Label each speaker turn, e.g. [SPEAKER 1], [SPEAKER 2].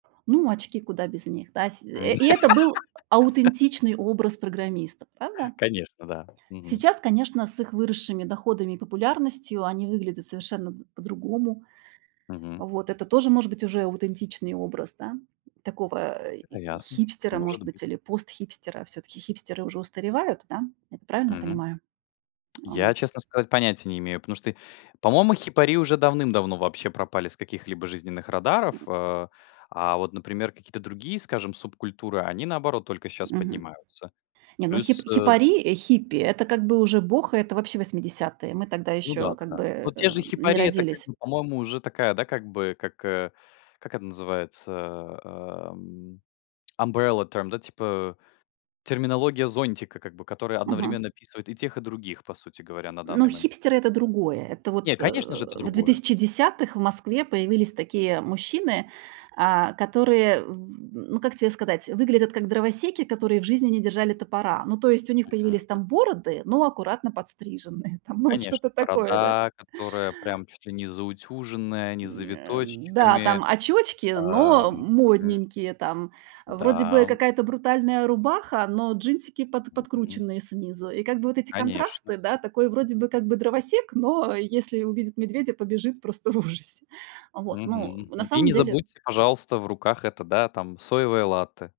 [SPEAKER 1] Ну, очки, куда без них, да? Сь э, и это был а аутентичный образ программистов, правда?
[SPEAKER 2] Конечно, да, мгм.
[SPEAKER 1] Сейчас, конечно, с их выросшими доходами и популярностью они выглядят совершенно, м, по-другому.
[SPEAKER 2] Мгм.
[SPEAKER 1] Вот это тоже может быть уже аутентичный образ, да, такого, э, и
[SPEAKER 2] Вероятно,
[SPEAKER 1] хипстера,
[SPEAKER 2] может
[SPEAKER 1] может
[SPEAKER 2] быть.
[SPEAKER 1] быть, или пост-хипстера, всё-таки хипстеры уже устаревают, да? Правильно
[SPEAKER 2] Мгм.
[SPEAKER 1] понимаю? А
[SPEAKER 2] Я,
[SPEAKER 1] вот
[SPEAKER 2] честно сказать, понятия не имею, потому что, по-моему, хипари уже давным-давно вообще пропали с каких-либо жизненных радаров, а а вот, например, какие-то другие, скажем, субкультуры, они, наоборот, только щас
[SPEAKER 1] Мгм.
[SPEAKER 2] поднимаются.
[SPEAKER 1] Не, ну, хип
[SPEAKER 2] Плюс, э
[SPEAKER 1] хипари, э, хиппи это как бы уже бохо. Это, вообще, 80-е. Мы тогда
[SPEAKER 2] Ну да,
[SPEAKER 1] ещё
[SPEAKER 2] к
[SPEAKER 1] как
[SPEAKER 2] да.
[SPEAKER 1] бы,
[SPEAKER 2] Вот те же
[SPEAKER 1] э, не
[SPEAKER 2] хипари- это как
[SPEAKER 1] родились.
[SPEAKER 2] бы, по-моему, уже такая, да, как бы как, э, как это называется, эм, umbrella term, да, типа, терминология зонтика как бы, которая
[SPEAKER 1] Мгм.
[SPEAKER 2] одновременно описывает и тех, и других, по сути говоря, на
[SPEAKER 1] Ну,
[SPEAKER 2] данный момент.
[SPEAKER 1] хипстеры- это другое. Это
[SPEAKER 2] Не,
[SPEAKER 1] вот, э,
[SPEAKER 2] конечно же, это
[SPEAKER 1] в две
[SPEAKER 2] другое.
[SPEAKER 1] тысячи десятых в Москве появились такие мужчины, а, которые, в ну, как тебе сказать, выглядят как дровосеки, которые в жизни не держали топора. Ну, то есть у них
[SPEAKER 2] Мгм,
[SPEAKER 1] появились
[SPEAKER 2] м.
[SPEAKER 1] там бороды, но аккуратно подстриженные там, ну, вот
[SPEAKER 2] Конечно,
[SPEAKER 1] что-то такое, да.
[SPEAKER 2] борода, которая прям чуть ли не заутюженная, не с
[SPEAKER 1] М, э, м, да,
[SPEAKER 2] завиточечками,
[SPEAKER 1] там очёчки, но
[SPEAKER 2] эм, мгм.
[SPEAKER 1] модненькие, там вроде
[SPEAKER 2] Да,
[SPEAKER 1] бы
[SPEAKER 2] м.
[SPEAKER 1] какая-то брутальная рубаха, но джинсики под
[SPEAKER 2] Мгм.
[SPEAKER 1] подкрученные снизу. И как бы вот эти
[SPEAKER 2] Конечно.
[SPEAKER 1] контрасты, да, такой вроде бы как бы дровосек, но если увидит медведя, побежит просто в ужасе, вот.
[SPEAKER 2] Мгм,
[SPEAKER 1] Ну, на
[SPEAKER 2] мгм, и
[SPEAKER 1] самом
[SPEAKER 2] не
[SPEAKER 1] деле
[SPEAKER 2] забудьте, пожалуйста, в руках это, да, там соевое латте.